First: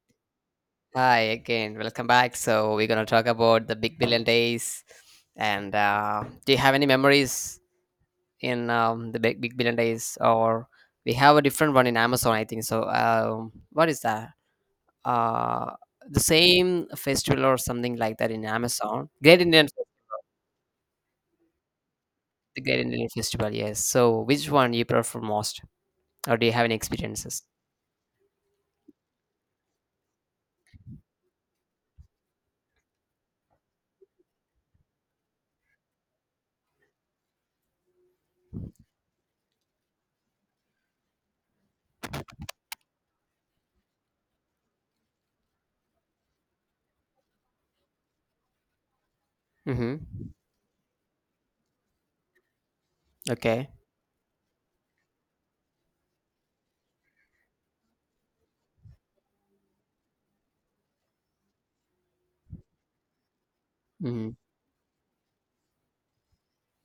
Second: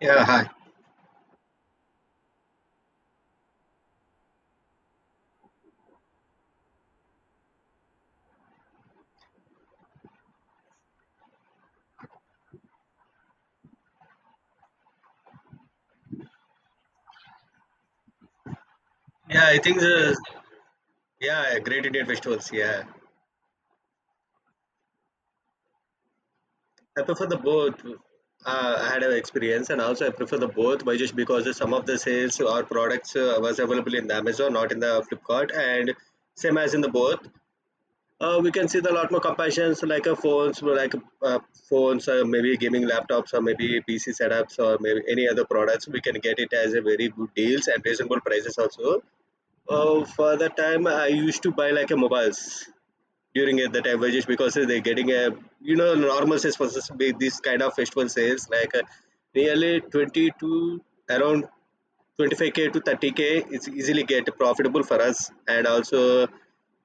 Yeah, hi. Hi again, welcome back. So we're gonna talk about the Big Billion Days, and do you have any memories in the Big Billion Days? Or we have a different one in Amazon, I think. So what is that? Uh, the same festival or something like that in Amazon? Yeah, I think the yeah, Great Indian Festivals. The Great Yeah, Indian Festival, yes. So which one you prefer most, or do you have any I prefer the experiences? both. I had an experience, and also I prefer the both by just because the some of the sales or products was available in the Amazon, not in the Flipkart, and same as in the both. We can see the lot more comparisons like uh, phones, maybe gaming laptops, or maybe PC setups, or maybe any other products. We can get it as a very good deals and reasonable prices also. Mm-hmm. For the time, I used to buy like a mobiles. During Okay. at the time just because they're getting a normal sales process with this kind of festival sales like nearly 20 to around 25K to 30K is easily get Mm-hmm. profitable for us, and also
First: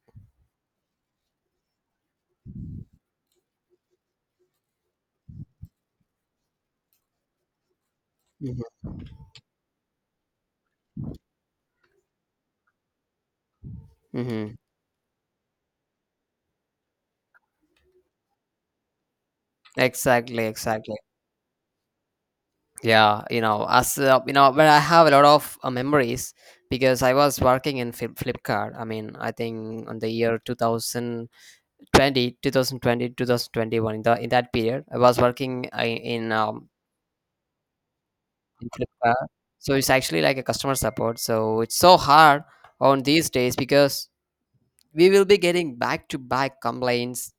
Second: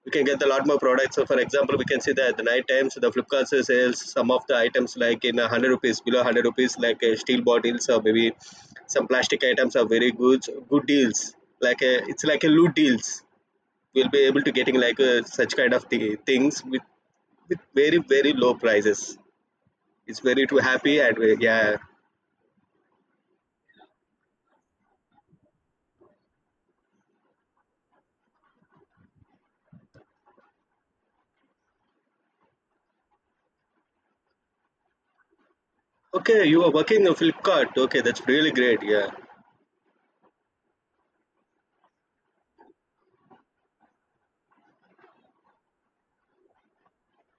we can get a lot more products. So for example, we can see that at the night times the flipkart sales some of the items like in 100 rupees, below 100 rupees, like steel bottles or maybe Mm-hmm. some plastic items are very good deals, like it's like a loot deals. We'll be able to Mm-hmm. getting like such kind of things with very low prices. It's Exactly. very too Exactly. happy, and yeah. yeah you know as you know but I have a lot of memories because I was working in Flipkart. I mean, I think on the year two thousand twenty, 2021. In that period I was working in Okay, you um are working on Flipkart. Okay, that's really in great. Yeah, Flipkart. So it's actually like a customer support, so it's so hard on these days, because we will be getting back to back complaints,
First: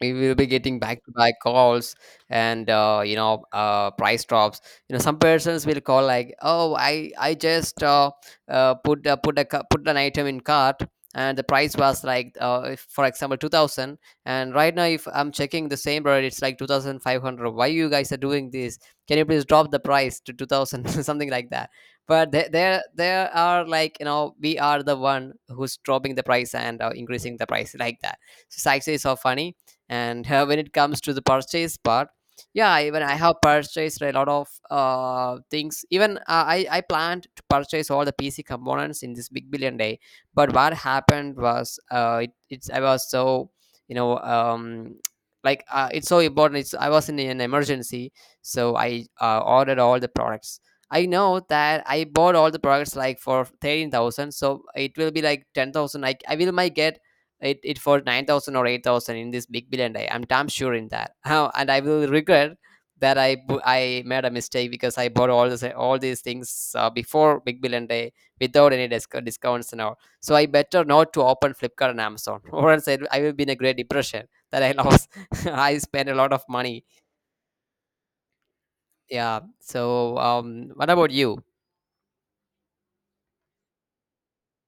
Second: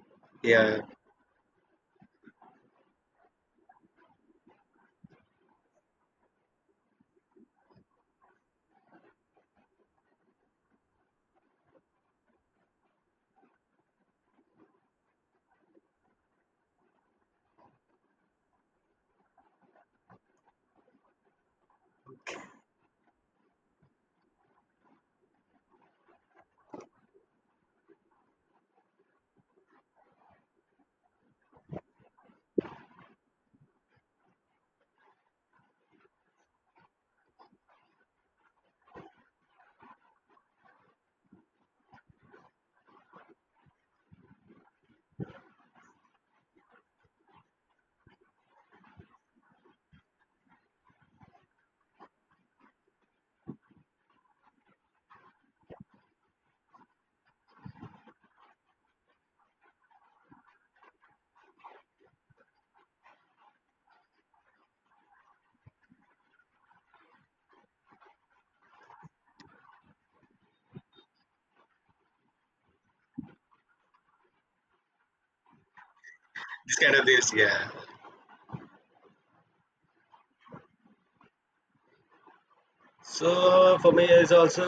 we will be getting yeah. back to back calls, and price drops. Some persons will call, like, oh, I just put an item in cart, and the price was like, if, for example, 2000, and right now, if I'm checking the same product, it's like 2500. Why you guys are doing this? Can you please drop the price to 2000? Something like that. But there are, like, we are the one who's dropping the price and increasing the price like that. So it's actually so funny. And when it comes to the purchase part, yeah, even I have purchased a lot of things. Even I planned to purchase all the PC components in this Big Billion Day. But what happened was, it's I was so, you know um like, it's so important. It's I was in an emergency. So I ordered all the products. I know that I bought all the products like for 13,000, so it will be like 10,000. I will might get it for 9000 or 8000 in this Big Billion Day. I'm damn sure in that. How! And I will regret that I made a mistake because I bought all these things before Big Billion Day without any discounts and all. So I better not to open Flipkart and Amazon. Or else I will be in a great depression, that I lost, I spent a lot of This money. kind of this. Yeah. Yeah. So what about you? So for me, it's also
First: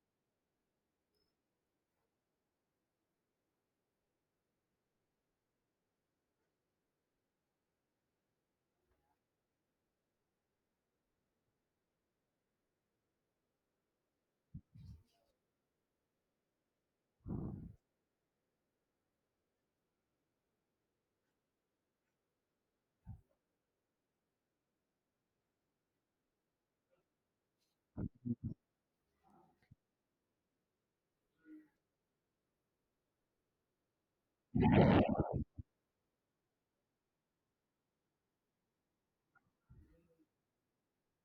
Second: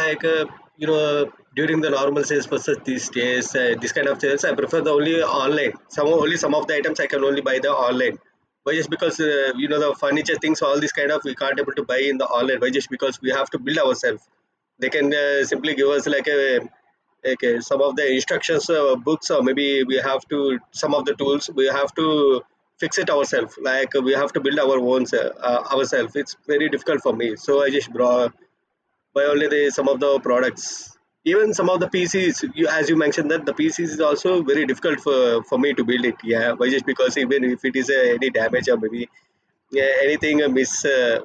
like you know during the normal sales process these days, this kind of sales I prefer the only online. Some only some of the items I can only buy the online. Why? Just because the furniture things, all this kind of we can't able to buy in the online. Why? Just because we have to build ourselves. They can simply give us like a okay some of the instructions books, or maybe we have to some of the tools we have to fix it ourselves, like we have to build our own ourselves. It's very difficult for me, so I just brought by only the some of the products. Even some of the pcs, you, as you mentioned that the pcs is also very difficult for me to build it. Yeah, why? Just because even if it is any damage, or maybe yeah, anything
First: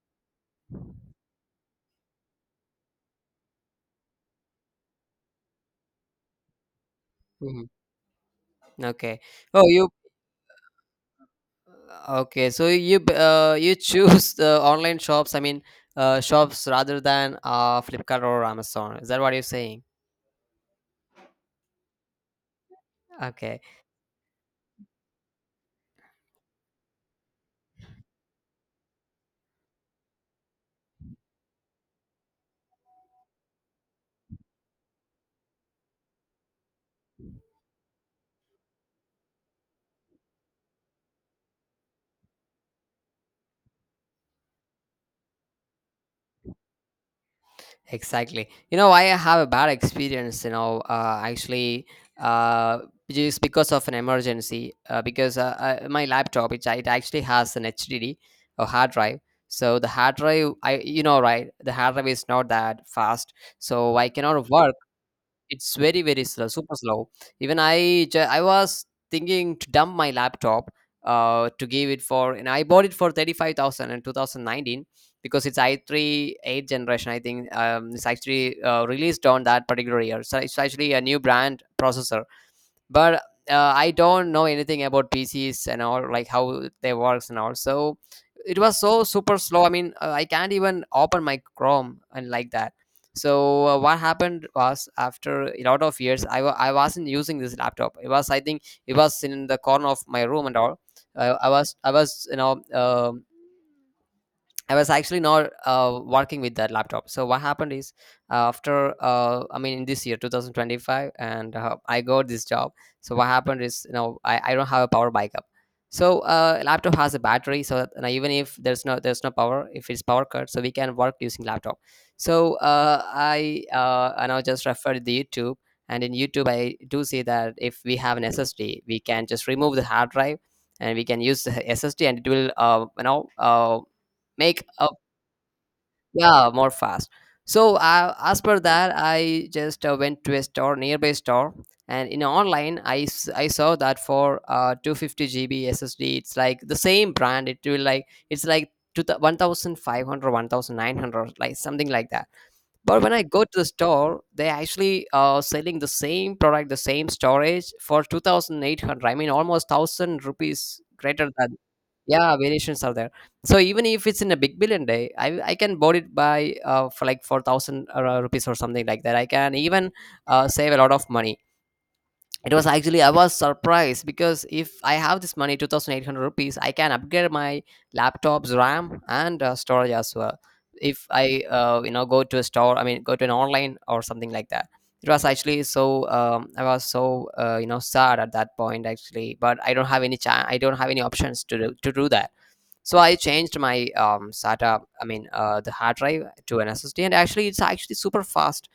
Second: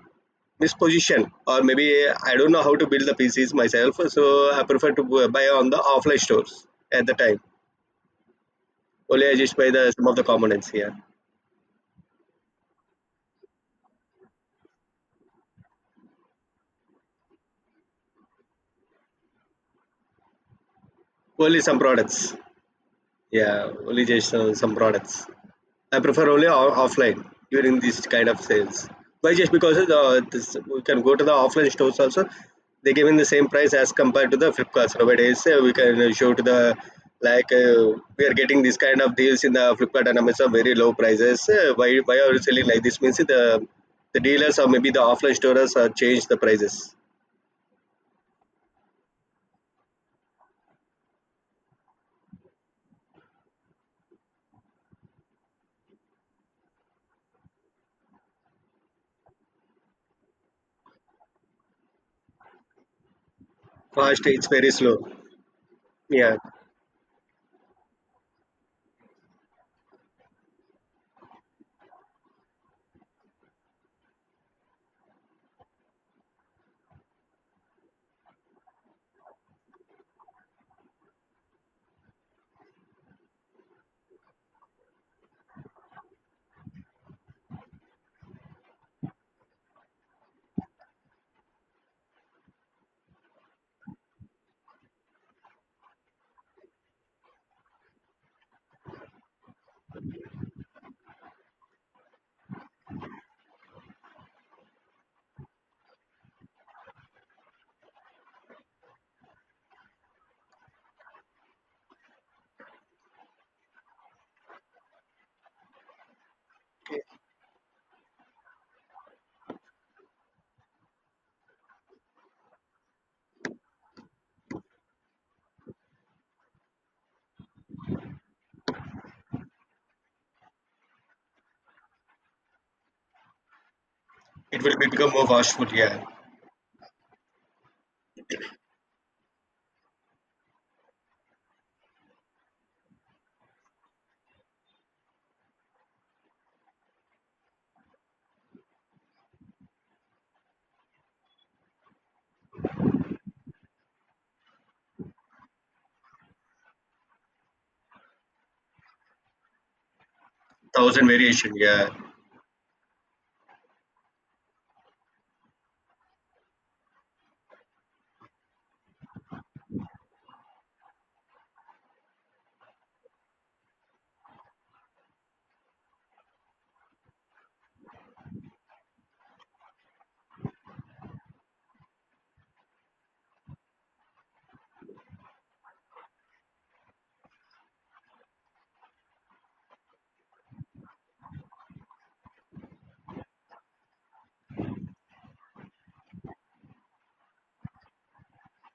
misposition, or maybe I don't know how to build the pcs myself. So I prefer to buy on the offline stores at the time. Mhm. Okay. Only I just oh buy you the some of the components here. Okay, so you choose the online shops. I mean, shops rather than Flipkart or Amazon. Is that what you're saying? Only some products. Yeah, Okay. only just some products I preferably offline during these kind of sales. Why? Just because of the, this, we can go to the offline stores also. They give in the same price as compared to the Flipkart nowadays. We can show to the like we are getting this kind of deals in the Flipkart and Amazon very low prices. Why are you selling like this? Means the dealers, or maybe the offline stores are change the prices. Exactly. I have a bad experience, actually, uh, just because of an emergency, because my laptop, it actually has an HDD or hard drive. So the hard drive, right, the hard drive is not that fast. So I Fast, it's cannot very work. slow. It's very, very Yeah, slow, super slow. Even I was thinking to dump my laptop, to give it for, and I bought it for 35,000 in 2019, because it's i3 8th generation, I think. It's actually released on that particular year. So it's actually a new brand processor, but I don't know anything about PCs and all, like how they works and all. So it was so super slow. I mean, I can't even open my Chrome and like that. So what happened was, after a lot of years, I wasn't using this laptop. It was, I think, it was in the corner of my room and all. i, I was i was you know um I was actually not working with that laptop. So what happened is, after, I mean, in this year 2025, and I got this job. So what happened is, I don't have a power backup. So laptop has a battery. So that, and even if there's no power, if it's power cut, so we can work using laptop. So I now just referred the YouTube, and in YouTube I do see that if we have an SSD, we can just remove the hard drive and we can use the SSD, and it will it make will a, become more fastful. Yeah, yeah, more fast. So as per that, I just went to a store, nearby store, and in online, I saw that for 250 GB SSD, it's like the same brand, it's like 1500, 1900, like something like that. But when I go to the store, they actually selling the same product, the same storage, for 2800. I mean almost 1000 rupees thousand greater variation. than. Yeah. Yeah, variations are there. So even if it's in a Big Billion Day, I can board it by for like 4000 rupees or something like that. I can even save a lot of money. It was actually I was surprised because if I have this money, 2,800 rupees, I can upgrade my laptop's RAM and storage as well. If I go to a store, I mean, go to an online or something like that. It was actually so I was so sad at that point, actually. But I don't have any chance. I don't have any options to do that. So I changed my SATA, I mean the hard drive, to an SSD, and actually, it's actually super fast.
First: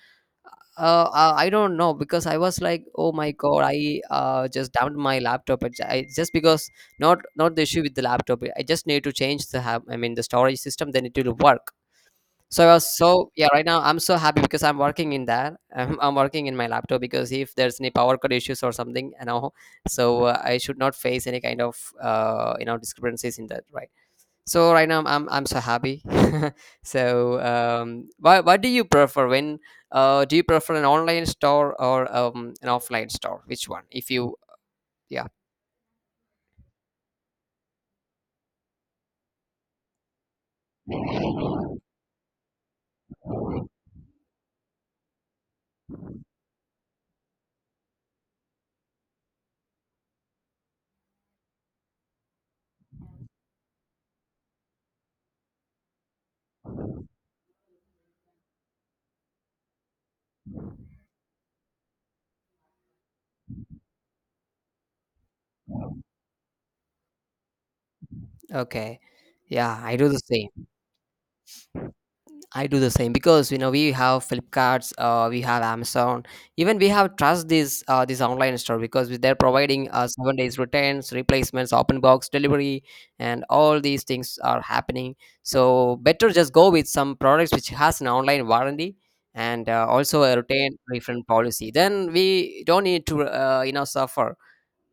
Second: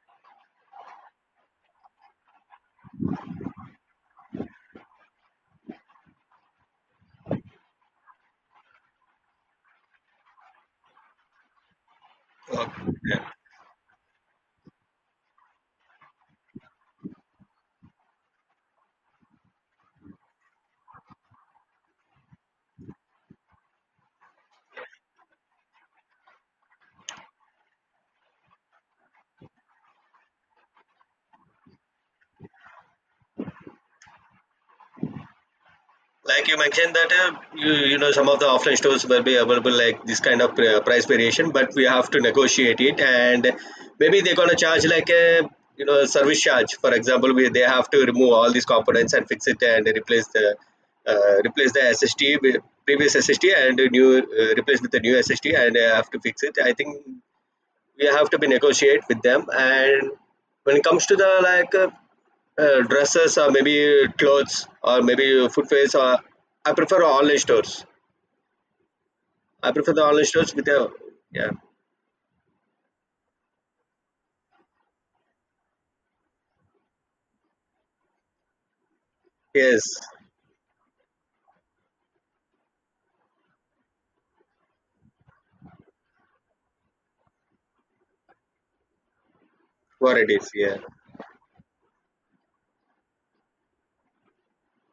I don't know, because I was like, oh my god, I just dumped my laptop. Just because, not the issue with the laptop, I just need to change the I mean the storage system, then it will work. So I was Okay. so yeah, right now I'm so happy because I'm working in that. I'm working in my laptop, because if there's any power cut issues or something, so I should not face any kind of discrepancies in that, right? So right now I'm so happy. So what do you prefer? When do you prefer an online store or an offline store? Which one? If you Yeah. Like you mentioned that you, you know some of the offline stores will be available like this kind of price variation, but we have to negotiate it, and maybe they're gonna charge like a service charge. For example, we they have to remove all these components and fix it and replace the SSD with previous SSD, and a new replace with the new SSD, and have to fix it. I think we have to be negotiate with them. And when it comes to the like dresses, or maybe clothes, or maybe footwears, or I prefer online stores. Okay. I Yeah, prefer I the do the online stores same. with the yeah. I do the same because we have Flipkarts, we have Amazon, even we have trust these this online store because they're Yes, providing 7 days returns, replacements, open box delivery, and all these things are happening. So better just go with some products which has an online warranty and what also it a is. return Yeah. refund policy. Then we don't need to suffer.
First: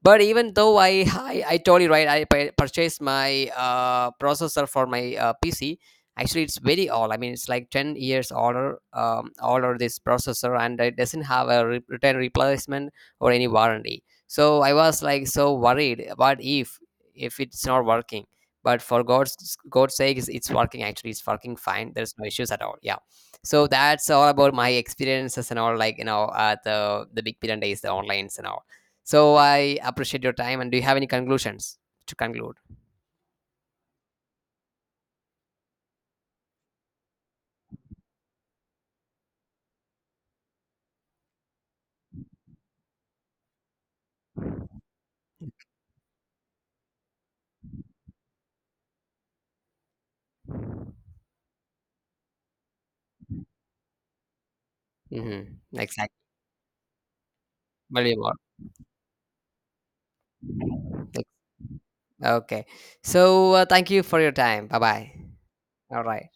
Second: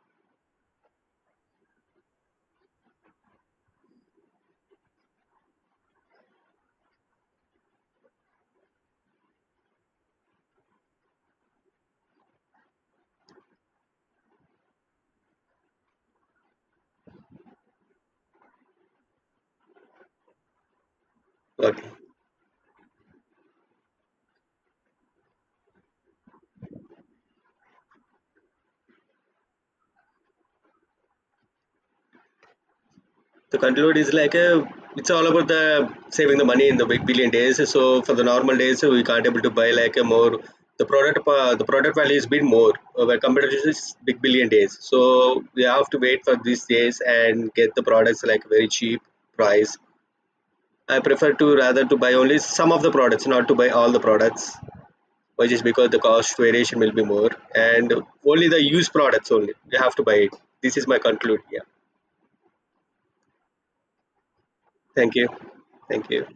But even though I told you right, I purchased my processor for my PC. Actually, it's very old. I mean, it's like 10 years older, this processor, and it doesn't have a return replacement or any warranty. So I was like so worried. What if it's not working? But for God's sake, it's working. Actually, it's working Okay. fine. There's no issues at all. Yeah. So that's all about my experiences and all. Like, at the Big Billion Days, the online and all. So I appreciate your time. And do you have any conclusions to conclude? To conclude, is like a, it's all about the saving the money in the big billion days. So for the normal days, we can't able to buy like a more the product. The product value is bit more when compared to this big billion days. So we have to wait for these days and get the products like very cheap price. I prefer to rather to buy only some of the products, not to buy all the products, which Mm-hmm. is because the Exactly. cost variation will be more. And Valuable. only the used products only, we have to buy it. This is my Ex- conclude. Yeah. Okay. So thank you for your time. Bye bye. Thank you. All Thank you. right.